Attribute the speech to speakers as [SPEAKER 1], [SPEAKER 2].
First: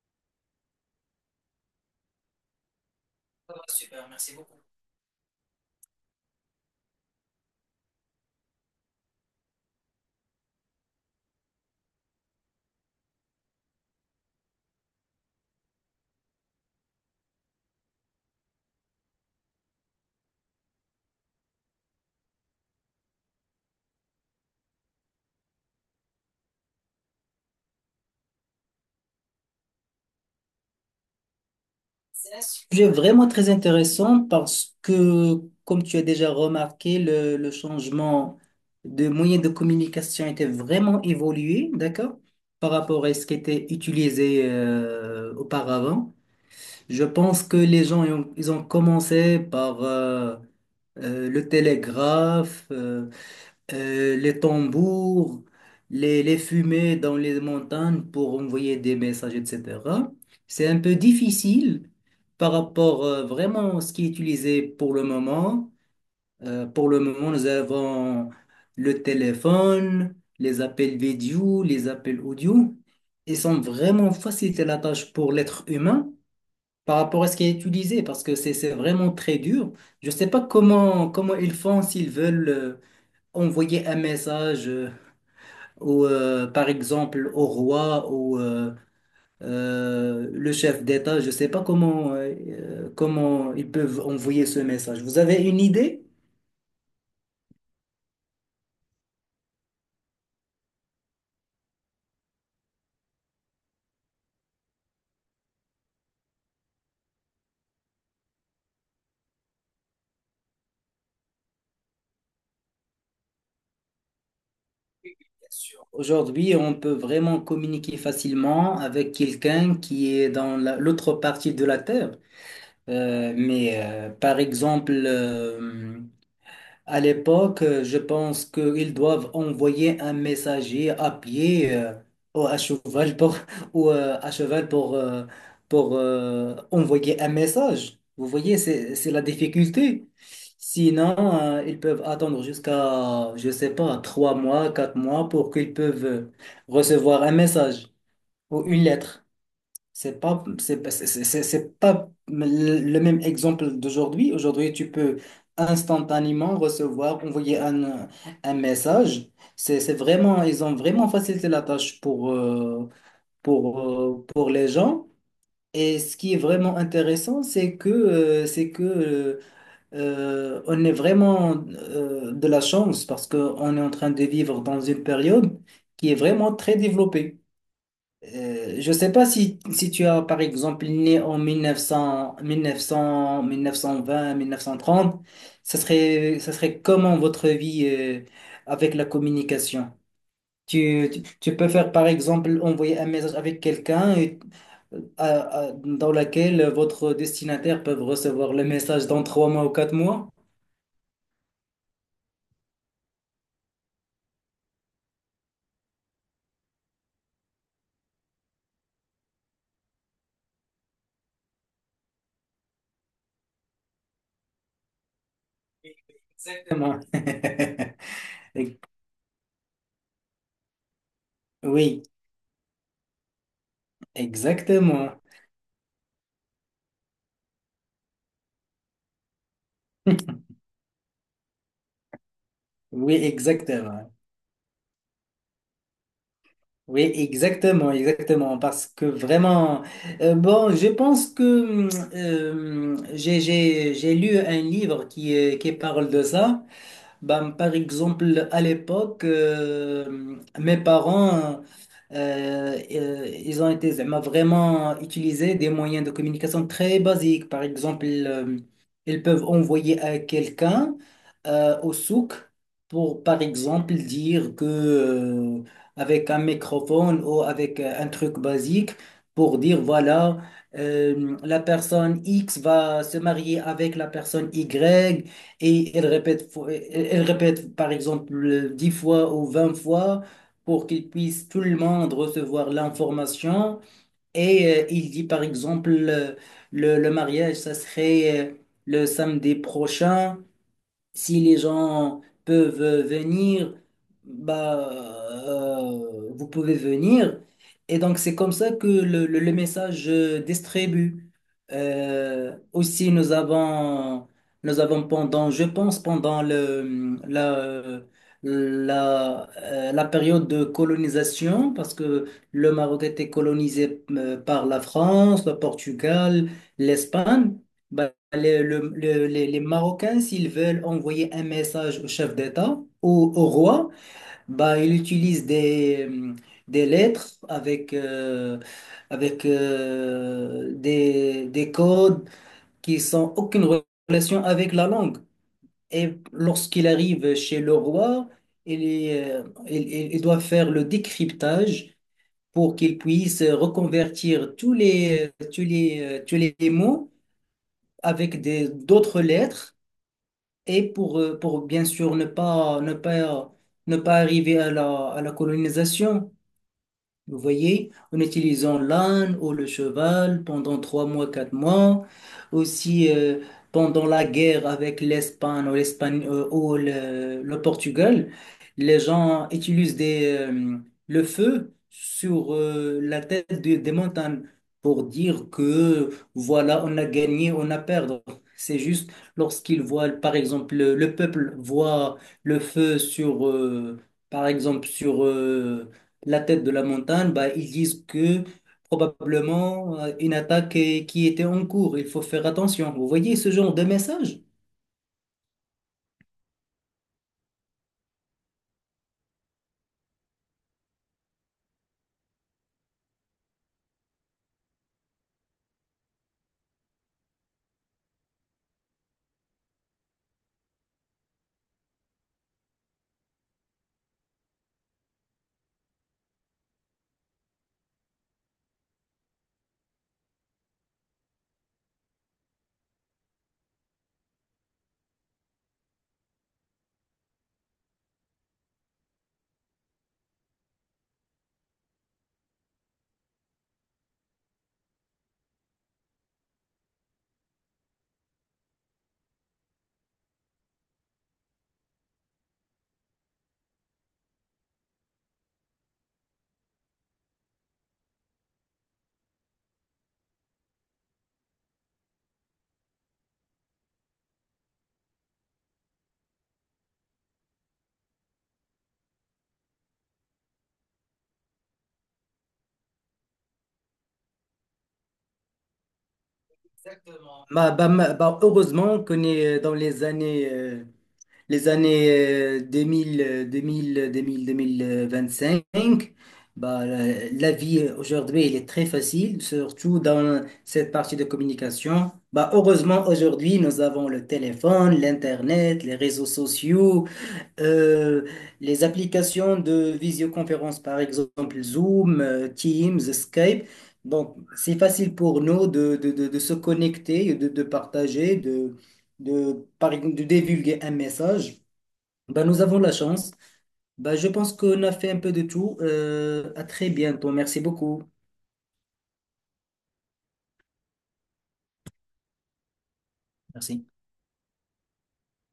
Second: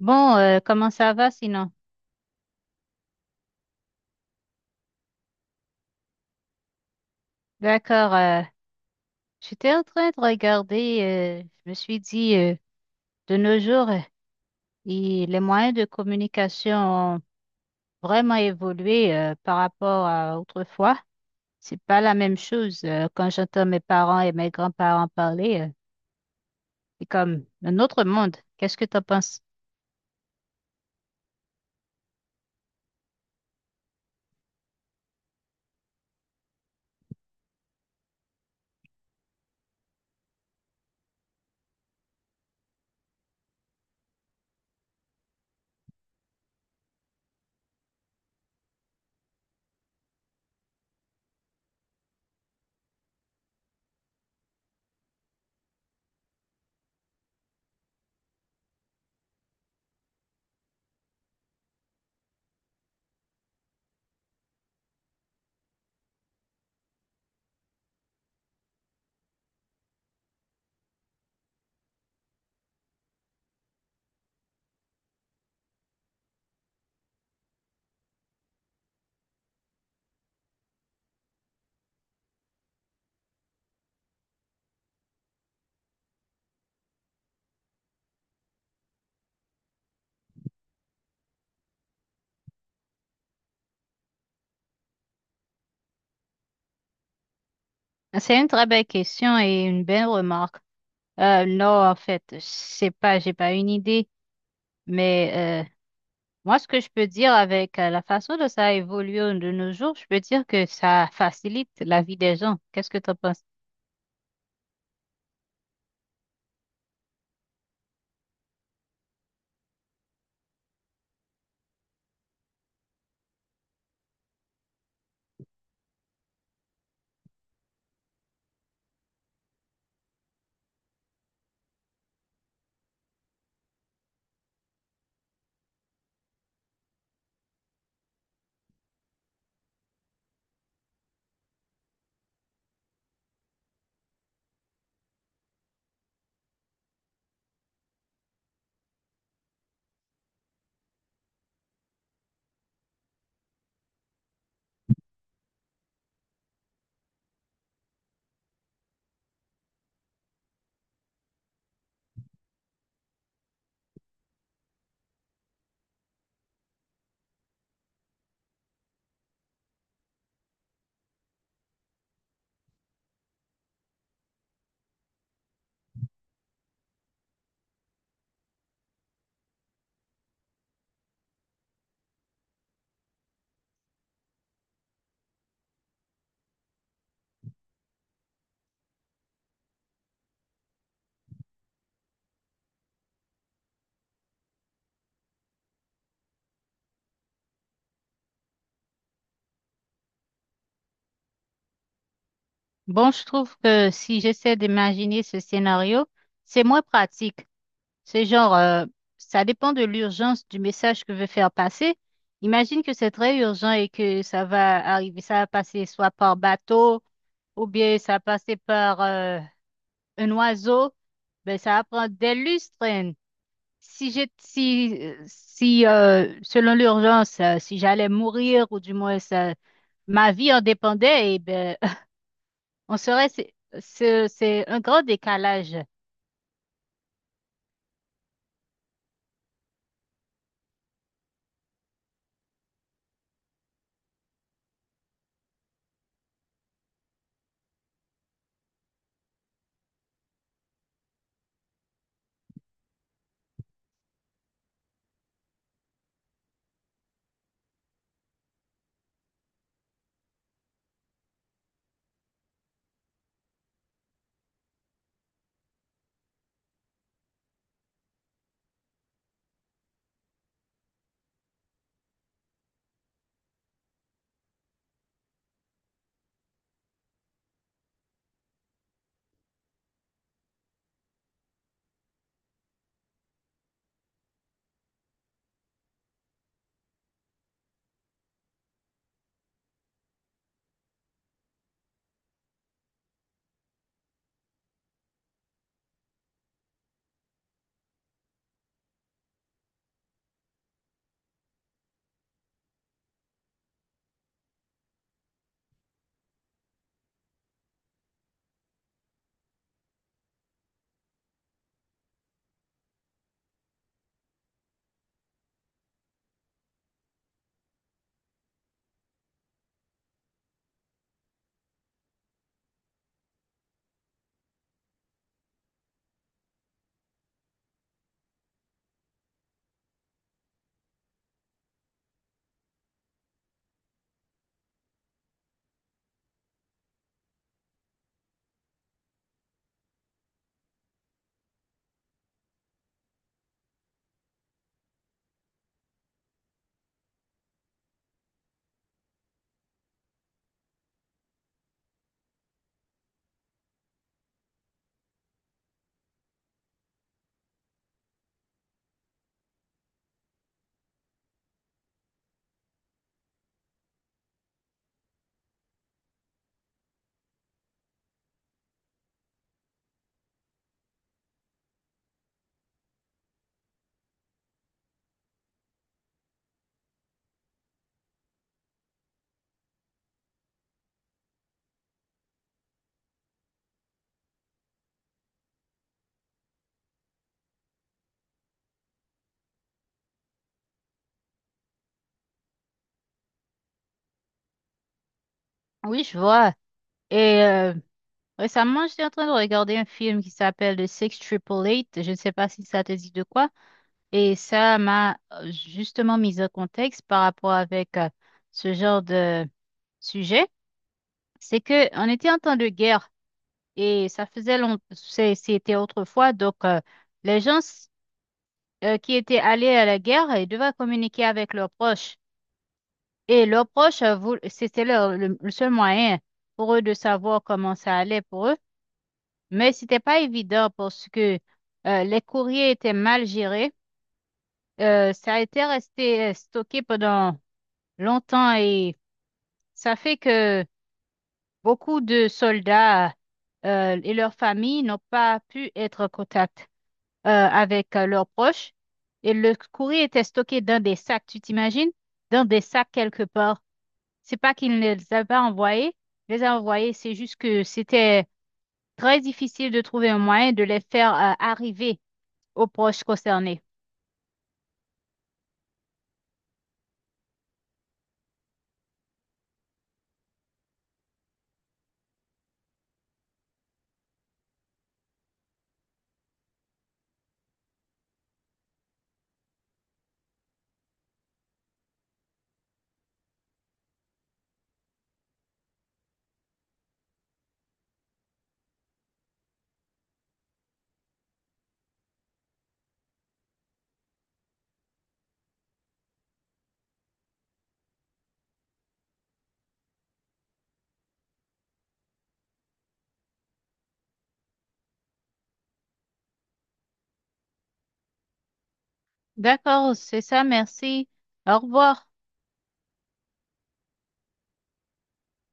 [SPEAKER 1] Bon, comment ça va sinon? D'accord. J'étais en train de regarder. Je me suis dit, de nos jours, les moyens de communication ont vraiment évolué par rapport à autrefois. C'est pas la même chose. Quand j'entends mes parents et mes grands-parents parler, c'est comme un autre monde. Qu'est-ce que tu en penses?
[SPEAKER 2] Sujet vraiment très intéressant parce que, comme tu as déjà remarqué, le changement de moyens de communication était vraiment évolué, d'accord, par rapport à ce qui était utilisé auparavant. Je pense que les gens, ils ont commencé par le télégraphe, les tambours, les fumées dans les montagnes pour envoyer des messages, etc. C'est un peu difficile par rapport vraiment à ce qui est utilisé pour le moment. Pour le moment, nous avons le téléphone, les appels vidéo, les appels audio. Ils sont vraiment facilités la tâche pour l'être humain par rapport à ce qui est utilisé parce que c'est vraiment très dur. Je ne sais pas comment ils font s'ils veulent envoyer un message, par exemple, au roi ou le chef d'État. Je ne sais pas comment ils peuvent envoyer ce message. Vous avez une idée?
[SPEAKER 1] Ah, c'est une très belle question et une belle remarque. Non, en fait, je sais pas, j'ai pas une idée, mais moi, ce que je peux dire avec la façon dont ça a évolué de nos jours, je peux dire que ça facilite la vie des gens. Qu'est-ce que tu en penses?
[SPEAKER 2] Aujourd'hui, on peut vraiment communiquer facilement avec quelqu'un qui est dans l'autre partie de la Terre. Mais par exemple, à l'époque, je pense qu'ils doivent envoyer un messager à pied ou à cheval pour, ou, à cheval pour envoyer un message. Vous voyez, c'est la difficulté. Sinon, ils peuvent attendre jusqu'à, je sais pas, 3 mois, 4 mois pour qu'ils peuvent recevoir un message ou une lettre. C'est pas le même exemple d'aujourd'hui. Aujourd'hui, tu peux instantanément recevoir, envoyer un message. Ils ont vraiment facilité la tâche pour les gens. Et ce qui est vraiment intéressant, c'est que on est vraiment de la chance parce qu'on est en train de vivre dans une période qui est vraiment très développée. Je ne sais pas si tu as, par exemple, né en 1930, ça serait comment votre vie avec la communication? Tu peux faire, par exemple, envoyer un message avec quelqu'un à- dans laquelle votre destinataire peut recevoir le message dans 3 mois ou 4 mois?
[SPEAKER 1] Bon, je trouve que si j'essaie d'imaginer ce scénario, c'est moins pratique. C'est genre, ça dépend de l'urgence du message que veut faire passer. Imagine que c'est très urgent et que ça va arriver, ça va passer soit par
[SPEAKER 2] Exactement.
[SPEAKER 1] bateau ou bien ça va passer par un oiseau. Ben, ça va
[SPEAKER 2] Oui,
[SPEAKER 1] prendre des lustres, hein. Si j'ai, si,
[SPEAKER 2] exactement.
[SPEAKER 1] si Selon l'urgence, si j'allais mourir ou du moins ça, ma vie en dépendait, eh ben, on
[SPEAKER 2] Oui,
[SPEAKER 1] serait,
[SPEAKER 2] exactement.
[SPEAKER 1] c'est un grand décalage.
[SPEAKER 2] Oui, exactement, exactement, parce que vraiment, bon, je pense que hum, j'ai lu un livre qui parle de ça. Ben, par exemple, à l'époque, mes parents, ils ont été z'ama, vraiment utilisés des moyens de communication très basiques. Par exemple, ils peuvent envoyer à quelqu'un au souk pour, par exemple, dire que avec un microphone ou avec un truc basique, pour dire, voilà, la personne X va se marier avec la personne Y. Et elle répète, elle répète par exemple 10 fois ou 20 fois pour qu'il puisse tout le monde recevoir l'information. Et il dit par exemple le mariage, ça serait le samedi prochain. Si les gens peuvent venir, bah, vous pouvez venir. Et donc, c'est comme ça que le message distribue. Aussi, nous avons pendant, je pense, pendant la période de colonisation, parce que le Maroc était colonisé par la France, le Portugal, l'Espagne. Bah, les Marocains, s'ils veulent envoyer un message au chef d'État, au roi, bah, ils utilisent des lettres avec des codes qui sont aucune relation avec la langue. Et lorsqu'il arrive chez le roi, il, est, il doit faire le décryptage pour qu'il puisse reconvertir tous les mots avec d'autres lettres et pour bien sûr ne pas arriver à à la colonisation, vous voyez, en utilisant l'âne ou le cheval pendant 3 mois, 4 mois, aussi pendant la guerre avec l'Espagne ou l'Espagne ou le Portugal, les gens utilisent le feu sur la tête des montagnes pour dire que voilà, on a gagné, on a perdu. C'est juste lorsqu'ils voient, par exemple, le peuple voit le feu sur, par exemple, sur la tête de la montagne, bah, ils disent que probablement une attaque qui était en cours, il faut faire attention. Vous voyez ce genre de message?
[SPEAKER 1] Oui, je vois. Et récemment, j'étais en train de regarder un film qui s'appelle The Six Triple Eight. Je ne sais pas si ça te dit de quoi. Et ça m'a justement mis en contexte par rapport avec ce genre de sujet. C'est que on était en temps de guerre. Et ça faisait longtemps, c'était autrefois. Donc, les gens qui étaient allés à la guerre, ils devaient communiquer avec leurs proches. Et leurs proches, le seul moyen pour eux de savoir comment ça allait pour eux. Mais c'était pas évident parce que les courriers étaient mal gérés. Ça a été resté stocké pendant longtemps et ça fait que beaucoup de soldats et leurs familles n'ont pas pu être contactés avec leurs proches. Et le courrier était stocké dans des sacs, tu t'imagines? Dans des sacs quelque part. C'est pas qu'ils ne les avaient pas envoyés, ils les a envoyés, c'est juste que c'était très difficile de trouver un moyen de les faire arriver aux proches concernés.
[SPEAKER 2] Bah, heureusement qu'on est dans les années 2000, 2000, 2000, 2025. Bah, la vie aujourd'hui, elle est très facile, surtout dans cette partie de communication. Bah, heureusement, aujourd'hui, nous avons le téléphone, l'Internet, les réseaux sociaux. Euh, les applications de visioconférence, par exemple Zoom, Teams, Skype. Donc, c'est facile pour nous de se connecter, de partager, de, par exemple, de divulguer un message. Ben, nous avons la chance. Ben, je pense qu'on a fait un peu de tout. À très bientôt. Merci beaucoup.
[SPEAKER 1] D'accord, c'est ça, merci. Au revoir.
[SPEAKER 2] Merci.